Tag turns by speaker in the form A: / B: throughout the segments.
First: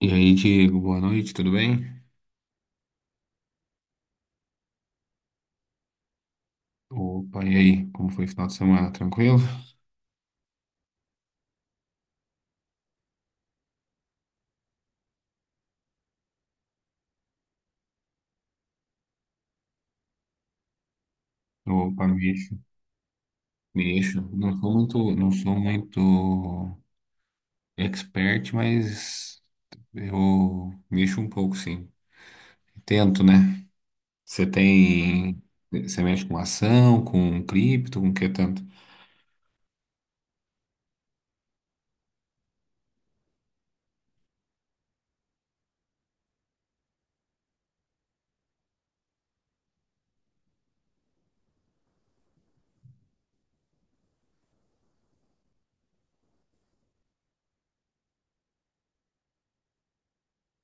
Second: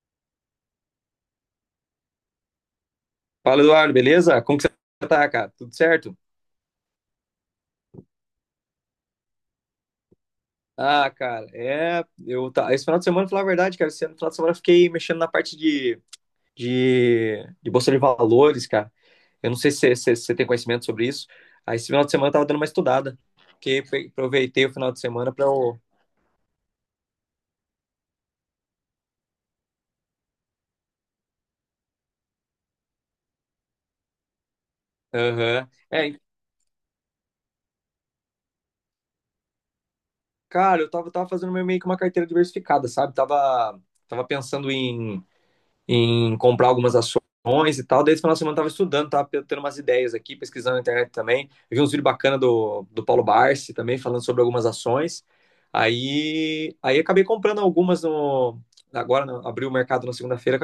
A: E aí, Diego, boa noite, tudo bem?
B: Fala, Eduardo, beleza? Como que você tá, cara? Tudo certo?
A: Opa, e aí, como foi o final de semana? Tranquilo?
B: Ah, cara, é. Eu tá. Esse final de semana, falar a verdade, cara, esse final de semana eu fiquei mexendo na parte de Bolsa de Valores, cara. Eu não sei se você tem conhecimento sobre isso. Aí esse final
A: Opa,
B: de semana eu tava
A: mexo,
B: dando uma estudada.
A: mexo. Não
B: Aproveitei
A: sou
B: o final de
A: muito, não
B: semana pra
A: sou
B: eu.
A: muito expert, mas eu mexo um pouco, sim. Tento, né? Você tem,
B: Aham.
A: você
B: É,
A: mexe com ação, com cripto, com que tanto?
B: cara, eu tava fazendo meio que uma carteira diversificada, sabe? Tava pensando em comprar algumas ações e tal. Daí esse final de semana eu tava estudando, tava tendo umas ideias aqui, pesquisando na internet também. Eu vi uns vídeos bacanas do Paulo Barsi também, falando sobre algumas ações. Aí acabei comprando algumas no. Agora no, abriu o mercado na segunda-feira,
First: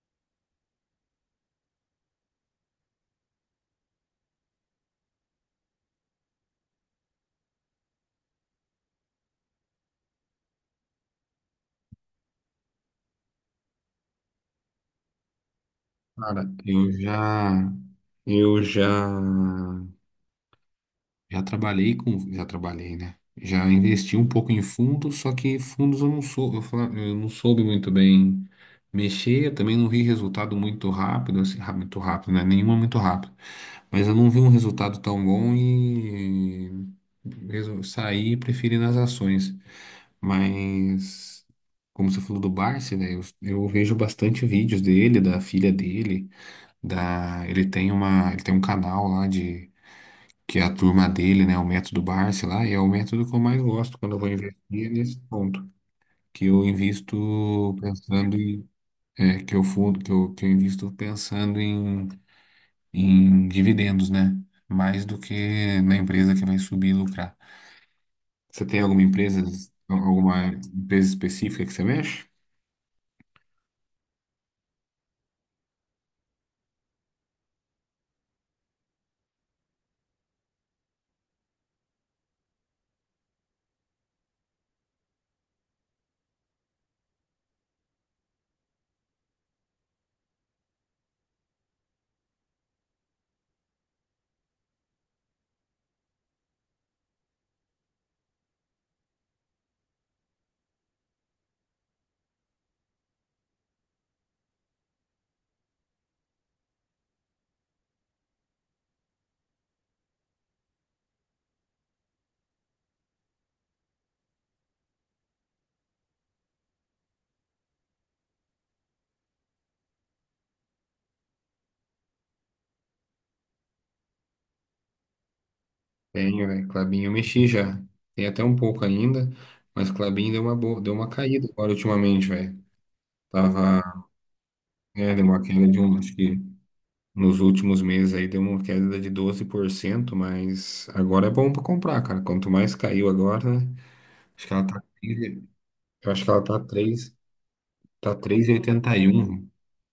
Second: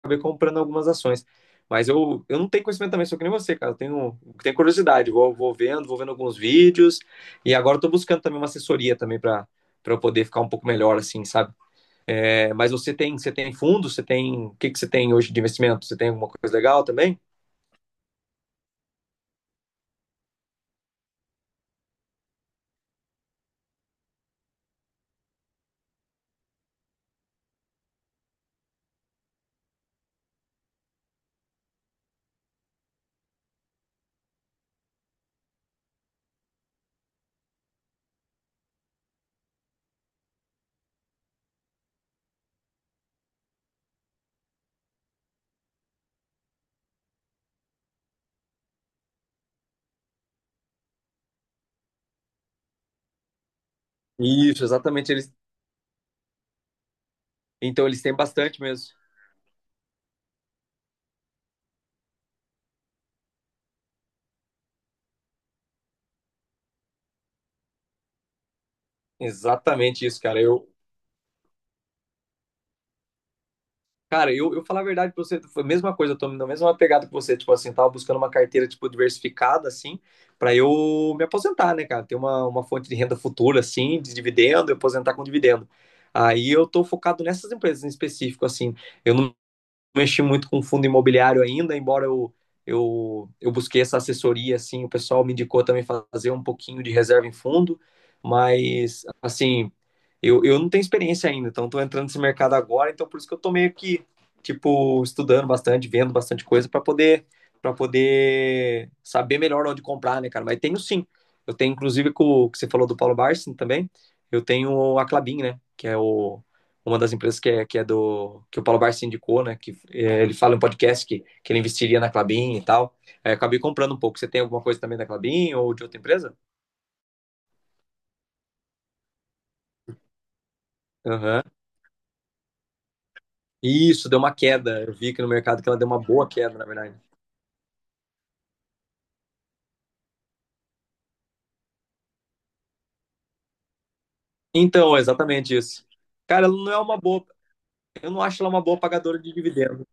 B: acabei comprando algumas ações. Mas eu não tenho conhecimento também, sou que nem você, cara. Eu tenho curiosidade, vou vendo alguns vídeos. E agora eu tô buscando também uma assessoria também para eu poder ficar um pouco melhor, assim, sabe? É, mas você tem fundos o que que você tem hoje de investimento? Você tem alguma
A: Cara,
B: coisa legal
A: eu
B: também?
A: já, eu já Já trabalhei, né? Já investi um pouco em fundos, só que fundos eu não sou, eu não soube muito bem mexer, eu também não vi resultado muito rápido, assim, muito rápido, né? Nenhuma muito rápido. Mas eu não vi um resultado tão bom e saí e preferi nas ações. Mas como você falou do Barsi, né? Eu vejo bastante vídeos dele, da filha dele, da ele tem uma, ele tem um canal lá que é a turma dele, né? O método Barsi lá, e é o método que eu mais gosto quando eu vou
B: Isso,
A: investir é
B: exatamente.
A: nesse
B: Eles,
A: ponto. Que eu invisto
B: então eles têm
A: pensando
B: bastante
A: em.
B: mesmo.
A: É, que eu fundo, que eu invisto pensando em, em dividendos, né? Mais do que na empresa que vai subir e lucrar. Você tem
B: Exatamente isso, cara.
A: alguma
B: Eu,
A: empresa específica que você mexe?
B: cara, eu, eu falar a verdade pra você, foi a mesma coisa, eu tô na mesma pegada que você, tipo assim, tava buscando uma carteira, tipo, diversificada, assim, pra eu me aposentar, né, cara? Ter uma fonte de renda futura, assim, de dividendo, e aposentar com dividendo. Aí eu tô focado nessas empresas em específico, assim. Eu não mexi muito com fundo imobiliário ainda, embora eu busquei essa assessoria, assim, o pessoal me indicou também fazer um pouquinho de reserva em fundo, mas, assim, eu não tenho experiência ainda, então estou entrando nesse mercado agora, então por isso que eu tô meio que, tipo, estudando bastante, vendo bastante coisa para poder saber melhor onde comprar, né, cara? Mas tenho sim. Eu tenho, inclusive, com o que você falou do Paulo Barsi também, eu tenho a Klabin, né, que é uma das empresas que é do que o Paulo Barsi indicou, né? Ele fala em podcast que ele investiria na Clabin e tal. Aí acabei comprando um pouco. Você tem alguma coisa também da Clabin ou de outra empresa?
A: Tenho, velho. Klabin eu mexi já. Tem até um pouco ainda, mas Klabin deu uma boa, deu uma
B: Aham.
A: caída agora ultimamente, velho. Tava,
B: Isso, deu uma queda. Eu vi
A: é,
B: aqui
A: deu
B: no
A: uma
B: mercado
A: queda
B: que ela
A: de
B: deu
A: um,
B: uma
A: acho
B: boa
A: que
B: queda, na verdade.
A: Nos últimos meses aí deu uma queda de doze por cento, mas agora é bom para comprar, cara. Quanto mais caiu agora, né? Acho que ela tá,
B: Então, é exatamente
A: eu
B: isso.
A: acho que ela
B: Cara, ela
A: tá
B: não é uma
A: três,
B: boa. Eu
A: tá
B: não acho
A: três
B: ela
A: e
B: uma boa
A: oitenta e
B: pagadora de
A: um.
B: dividendo.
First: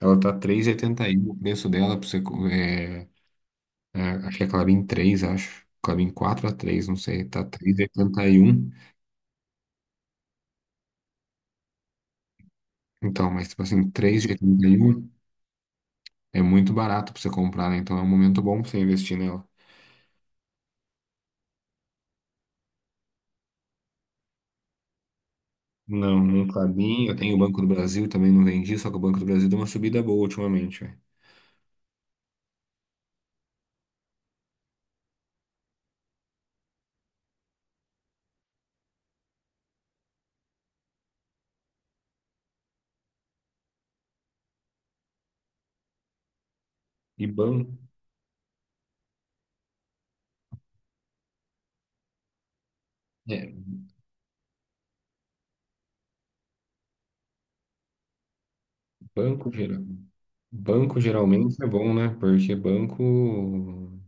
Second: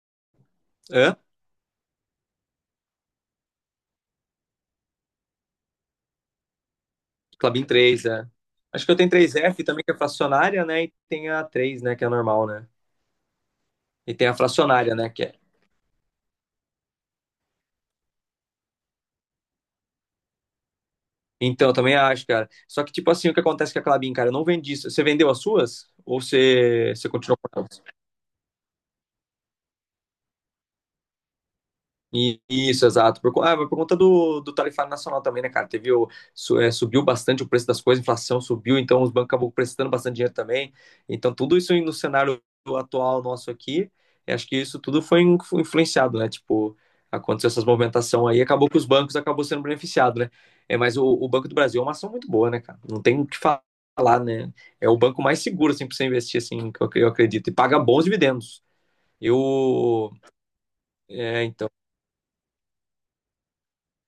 A: Ela tá três e oitenta e
B: Hã?
A: um o preço dela para você é, é, acho que é Clabin 3 acho. Clabin 4 a 3 não sei, tá
B: Clabin
A: três e
B: 3 é.
A: oitenta e um.
B: Acho que eu tenho três f também, que é fracionária, né? E tem a três, né? Que é normal, né?
A: Então, mas tipo assim,
B: E
A: três
B: tem
A: e
B: a
A: oitenta e
B: fracionária,
A: um
B: né? Que é
A: é muito barato para você comprar, né? Então é um momento bom para você investir nela.
B: Então, eu também acho, cara. Só que, tipo assim, o que acontece com a Klabin, cara? Eu não vendi isso. Você vendeu as suas?
A: Não,
B: Ou
A: não
B: você,
A: Klabin.
B: você
A: Eu tenho o
B: continuou?
A: Banco do Brasil, também não vendi, só que o Banco do Brasil deu uma subida boa ultimamente, velho.
B: Isso, exato. Por conta do tarifário nacional também, né, cara? Teve o, su- é, Subiu bastante o preço das coisas, a inflação subiu, então os bancos acabam prestando bastante dinheiro também. Então, tudo isso aí no cenário atual nosso aqui, eu acho que isso tudo foi influenciado, né? Tipo,
A: E
B: aconteceu essas
A: banco,
B: movimentação aí, acabou que os bancos acabou sendo beneficiados, né? É, mas o Banco do Brasil é uma ação muito boa, né, cara? Não tem o que
A: é,
B: falar, né? É o banco mais seguro, assim, pra você investir, assim, que eu acredito. E paga bons dividendos.
A: banco geral,
B: Eu.
A: banco
B: É,
A: geralmente é
B: então.
A: bom, né? Porque banco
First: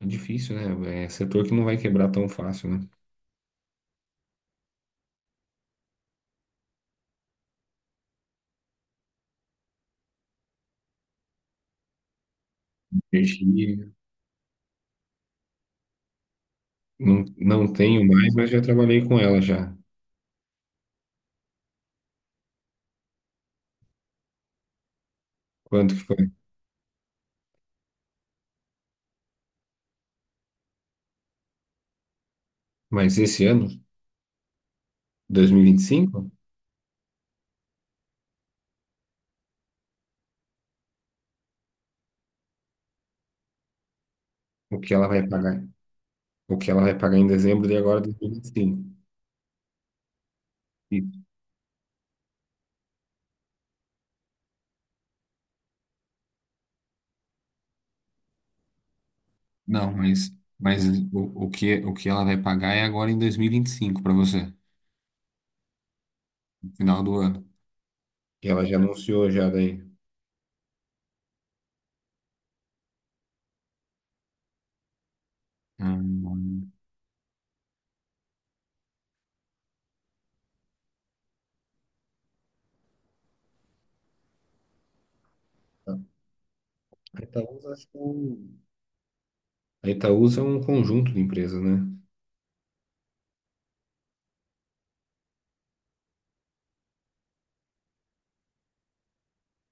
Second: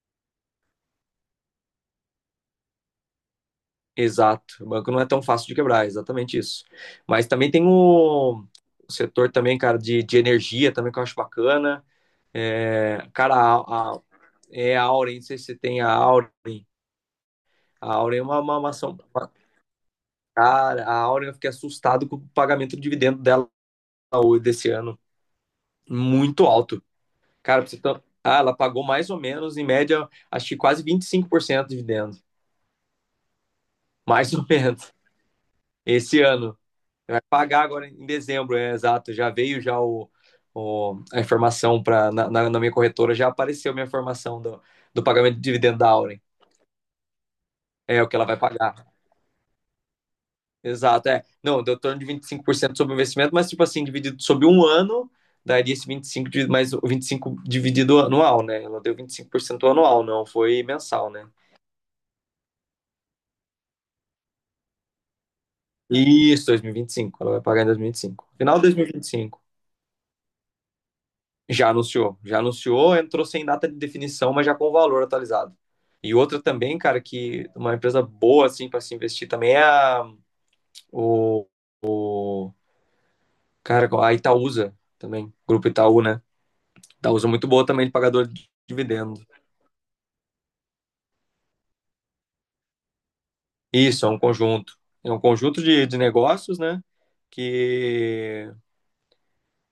A: é difícil, né? É setor que não vai quebrar tão fácil, né?
B: Exato. O banco não é tão fácil de quebrar, é exatamente isso. Mas também tem o setor também, cara, de energia também que eu acho bacana. É, cara,
A: Perdi,
B: é a Auren, não sei se você tem a Auren.
A: não, não
B: A
A: tenho
B: Auren é
A: mais,
B: uma,
A: mas
B: uma,
A: já
B: uma ação.
A: trabalhei com
B: uma-
A: ela já.
B: Cara, a Auren eu fiquei assustado com o pagamento do dividendo dela hoje desse ano.
A: Quanto que foi?
B: Muito alto. Cara, pra você ter- ah, ela pagou mais ou menos, em média, acho que quase 25% de dividendo.
A: Mas esse ano,
B: Mais ou menos. Esse
A: 2025,
B: ano. Vai pagar agora em dezembro, é exato. Já veio já a informação para na minha corretora, já apareceu a minha informação do,
A: o que
B: do
A: ela vai
B: pagamento de
A: pagar?
B: dividendo da Auren.
A: O que ela vai pagar em dezembro de
B: É
A: agora,
B: o que ela vai pagar.
A: 2025.
B: Exato, é. Não, deu torno de 25% sobre o investimento, mas tipo assim, dividido sobre um ano, daria esse 25, mais o 25 dividido anual, né? Ela deu 25%
A: Não,
B: anual, não foi
A: mas
B: mensal, né?
A: o que ela vai pagar é agora em dois mil e vinte e cinco para você,
B: Isso,
A: no final do
B: 2025. Ela vai
A: ano.
B: pagar em 2025.
A: Que
B: Final de
A: ela já anunciou
B: 2025.
A: já daí.
B: Já anunciou, entrou sem data de definição, mas já com o valor atualizado. E outra
A: Hum.
B: também, cara, que uma empresa boa, assim, para se investir também é o, cara, a Itaúsa também, Grupo Itaú, né?
A: A
B: Itaúsa é muito boa
A: Itaúsa,
B: também
A: acho
B: de
A: que é
B: pagador de
A: um-
B: dividendo.
A: a Itaúsa é um conjunto de empresas, né?
B: Isso, é um conjunto. É um conjunto de negócios, né? Que,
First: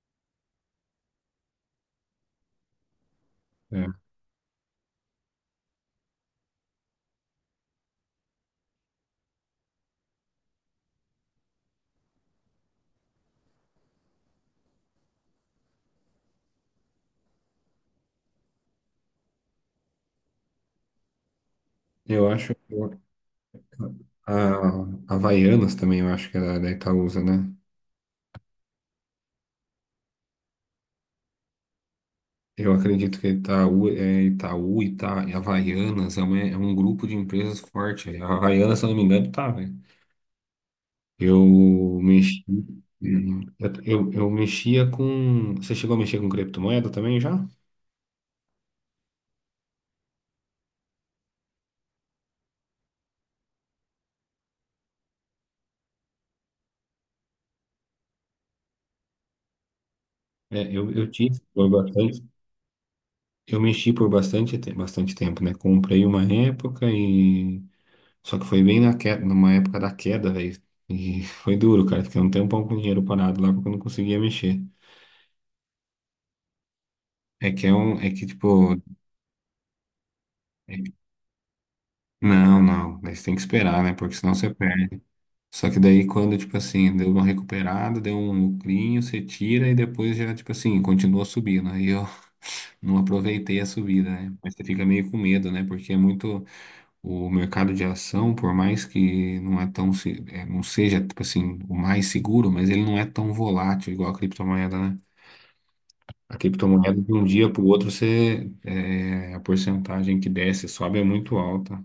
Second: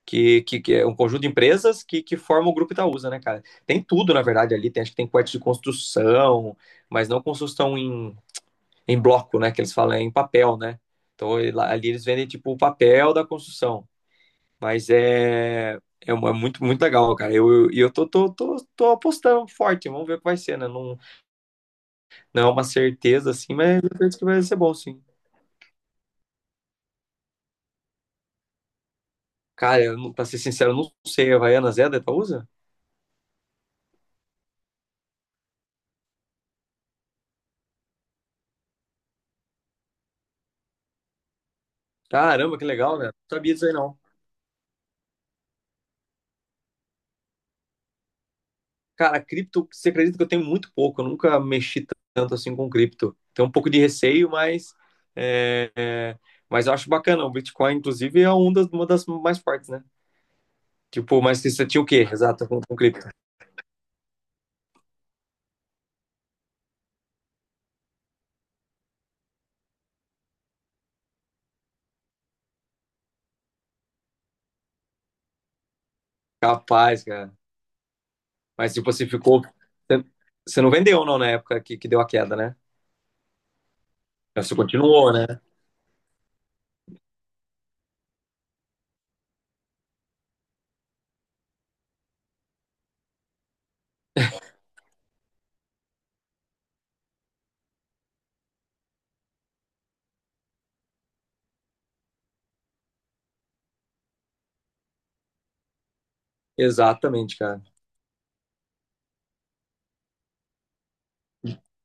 B: que é um conjunto de empresas que forma o Grupo Itaúsa, né, cara? Tem
A: É.
B: tudo, na verdade, ali. Tem, acho que tem parte de construção, mas não construção em bloco, né? Que eles falam é em papel, né? Então ali eles vendem tipo o papel da construção. Mas é muito, muito legal, cara. E eu tô apostando forte, vamos ver o que vai ser, né? Não,
A: Eu
B: não é
A: acho
B: uma
A: que eu-
B: certeza assim, mas eu penso que
A: a
B: vai ser bom, sim.
A: a Havaianas também, eu acho que é da da Itaúsa, né?
B: Cara, eu, pra ser sincero, eu não sei. A Havaianas é da Itaúsa?
A: Eu acredito que Itaú, é Itaú, Ita, e Havaianas é, uma- é um grupo de empresas forte. A Havaianas, se eu não me engano, tá, né? Eu mexi,
B: Caramba, que legal, né? Não sabia disso
A: eu,
B: aí, não.
A: eu eu mexia com. Você chegou a mexer com criptomoeda também já?
B: Cara, cripto, você acredita que eu tenho muito pouco? Eu nunca mexi tanto assim com cripto. Tenho um pouco de receio, é, é, mas eu acho bacana. O Bitcoin, inclusive, é uma das mais fortes, né?
A: É, eu
B: Tipo,
A: tive
B: mas você
A: por
B: tinha o quê?
A: bastante.
B: Exato, com cripto.
A: Eu mexi por bastante, bastante tempo, né? Comprei uma época e. Só que foi bem na queda, numa época da queda, velho. E foi duro, cara. Fiquei um tempão com o dinheiro parado lá porque eu não conseguia mexer.
B: Capaz, cara.
A: É que é um. É que,
B: Mas
A: tipo.
B: tipo, você ficou. Você você não
A: é que-
B: vendeu, não, na época que deu a queda, né?
A: Não, não. Mas tem que esperar, né? Porque senão você
B: Você continuou, né?
A: Só que daí quando, tipo assim, deu uma recuperada, deu um lucrinho, você tira e depois já, tipo assim, continua subindo. Aí eu não aproveitei a subida, né? Mas você fica meio com medo, né? Porque é muito o mercado de ação, por mais que não é tão, é, não seja, tipo assim, o mais seguro, mas ele não é tão volátil igual a criptomoeda, né? A criptomoeda de um
B: Exatamente,
A: dia para
B: cara.
A: o outro, você, é, a porcentagem que desce, e sobe é muito alta.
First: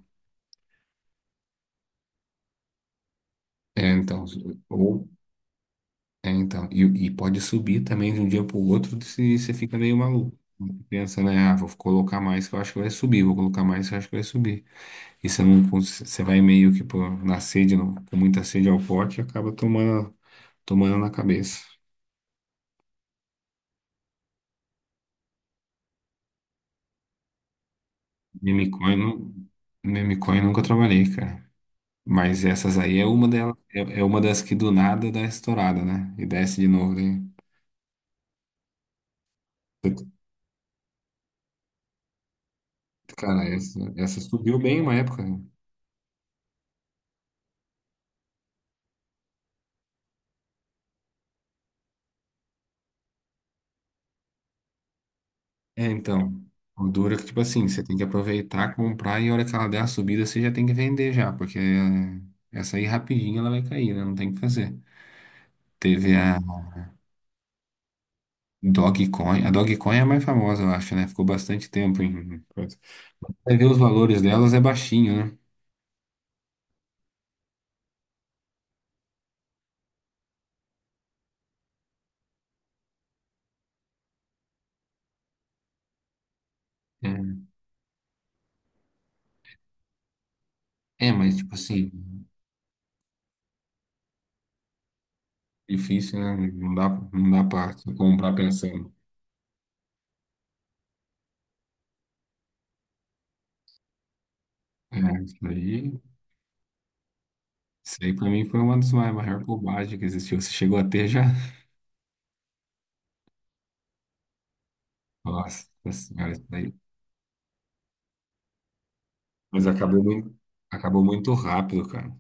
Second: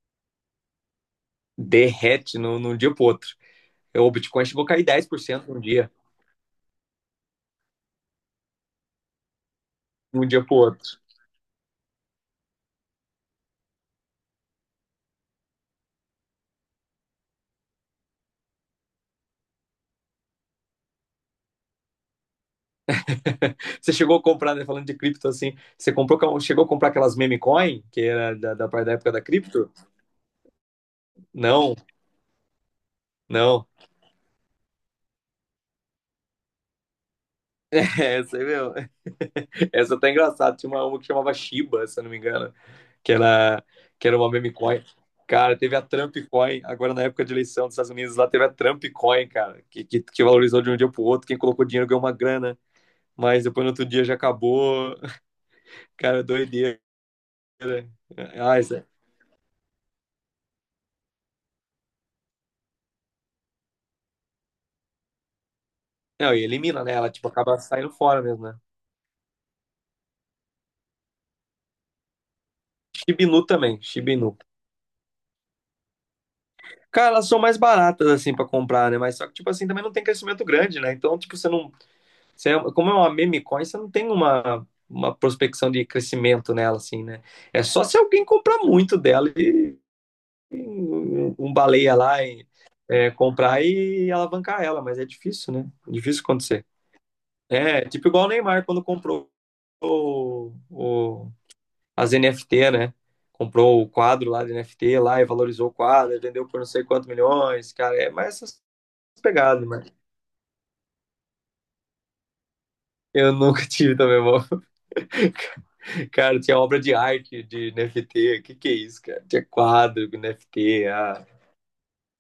B: Derrete num dia pro outro.
A: É,
B: O
A: então,
B: Bitcoin chegou a cair dez
A: ou
B: por cento num dia,
A: é, então, e pode subir também de um dia para o outro se você fica meio
B: de um
A: maluco.
B: dia pro outro.
A: Pensa, né? Ah, vou colocar mais que eu acho que vai subir, vou colocar mais que eu acho que vai subir. E você não, você vai meio que pô, na sede, não, com muita sede ao pote, e acaba tomando, tomando na cabeça.
B: Você chegou a comprar, né, falando de cripto assim, você comprou, chegou a comprar aquelas meme coin, que era da
A: Memecoin,
B: época da
A: não,
B: cripto?
A: memecoin nunca trabalhei, cara.
B: Não,
A: Mas essas aí é uma delas,
B: não.
A: é, é uma das que do nada dá estourada, né? E desce de novo, né?
B: Meu, essa tá engraçada. Tinha uma que chamava Shiba, se eu não me engano, que
A: Cara,
B: era,
A: essa,
B: que era
A: essa
B: uma meme
A: subiu bem
B: coin.
A: uma época.
B: Cara, teve a Trump Coin, agora na época de eleição dos Estados Unidos, lá teve a Trump Coin, cara, que valorizou de um dia pro outro. Quem colocou dinheiro ganhou uma grana, mas depois no outro dia já acabou.
A: É,
B: Cara,
A: então,
B: doideira.
A: o duro é que, tipo assim, você tem que
B: Ah,
A: aproveitar,
B: isso é-
A: comprar e a hora que ela der a subida, você já tem que vender já, porque é, essa aí rapidinho ela vai cair, né? Não tem o que fazer. Teve
B: Não,
A: a
B: e elimina, né? Ela, tipo, acaba saindo fora mesmo, né?
A: Dogecoin. A Dogecoin é a mais famosa, eu acho, né? Ficou bastante tempo em... coisa.
B: Shibinu
A: Vai ver os
B: também,
A: valores
B: Shibinu.
A: delas é baixinho, né?
B: Cara, elas são mais baratas, assim, pra comprar, né? Mas só que, tipo assim, também não tem crescimento grande, né? Então, tipo, você não. Como é uma meme coin, você não tem uma prospecção de crescimento nela, assim, né? É só se alguém comprar muito dela e um
A: É, é, mas,
B: um
A: tipo assim,
B: baleia lá comprar e alavancar ela, mas é difícil, né?
A: difícil,
B: Difícil
A: né?
B: acontecer.
A: Não dá, não dá pra
B: É, tipo igual o
A: comprar
B: Neymar quando
A: pensando.
B: comprou o, o, as NFT, né? Comprou o quadro lá de
A: É,
B: NFT lá e
A: isso
B: valorizou o
A: aí,
B: quadro, vendeu por não sei quantos milhões,
A: isso
B: cara. É
A: aí pra
B: mais
A: mim foi
B: essas
A: uma das maiores
B: pegadas, mano.
A: bobagens que existiu. Você chegou a ter já?
B: Eu nunca tive também, irmão.
A: Nossa senhora,
B: Cara,
A: isso
B: tinha
A: daí.
B: obra de arte de NFT. Que é isso, cara? Tinha
A: Mas
B: quadro de NFT.
A: acabou
B: Ah.
A: muito rápido, cara.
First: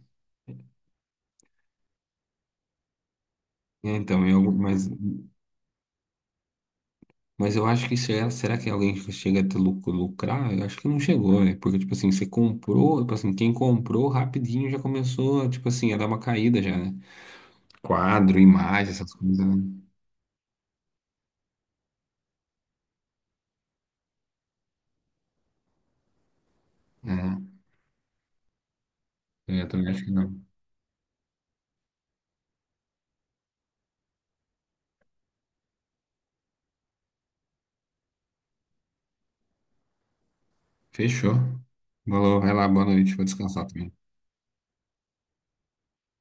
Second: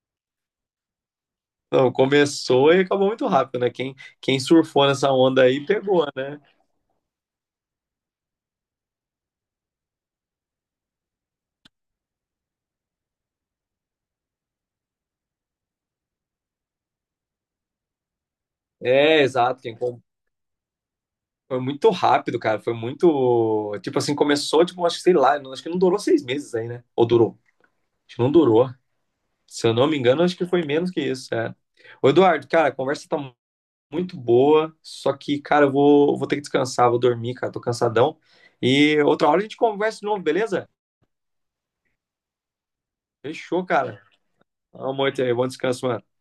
B: Não, começou e acabou muito rápido, né?
A: É,
B: Quem,
A: então,
B: quem
A: eu,
B: surfou nessa onda aí pegou, né?
A: mas eu acho que será, será que alguém chega a ter lucro, lucrar? Eu acho que não chegou, né? Porque, tipo assim, você comprou, tipo assim, quem comprou rapidinho já começou, tipo assim, a dar uma caída já, né? Quadro, imagem, essas
B: É,
A: coisas,
B: exato.
A: né?
B: Foi muito rápido, cara. Foi muito. Tipo assim, começou, tipo, acho que sei lá, acho que não durou 6 meses aí, né? Ou
A: É,
B: durou? Acho que não durou. Se
A: eu
B: eu não
A: também
B: me
A: acho que
B: engano, acho
A: não.
B: que foi menos que isso, é. Ô, Eduardo, cara, a conversa tá muito boa, só que, cara, eu vou ter que descansar, vou dormir, cara, tô cansadão. E outra hora a gente conversa de novo, beleza?
A: Fechou. Falou, vai lá, boa noite, vou
B: Fechou,
A: descansar também.
B: cara. Amor, bom descanso, mano.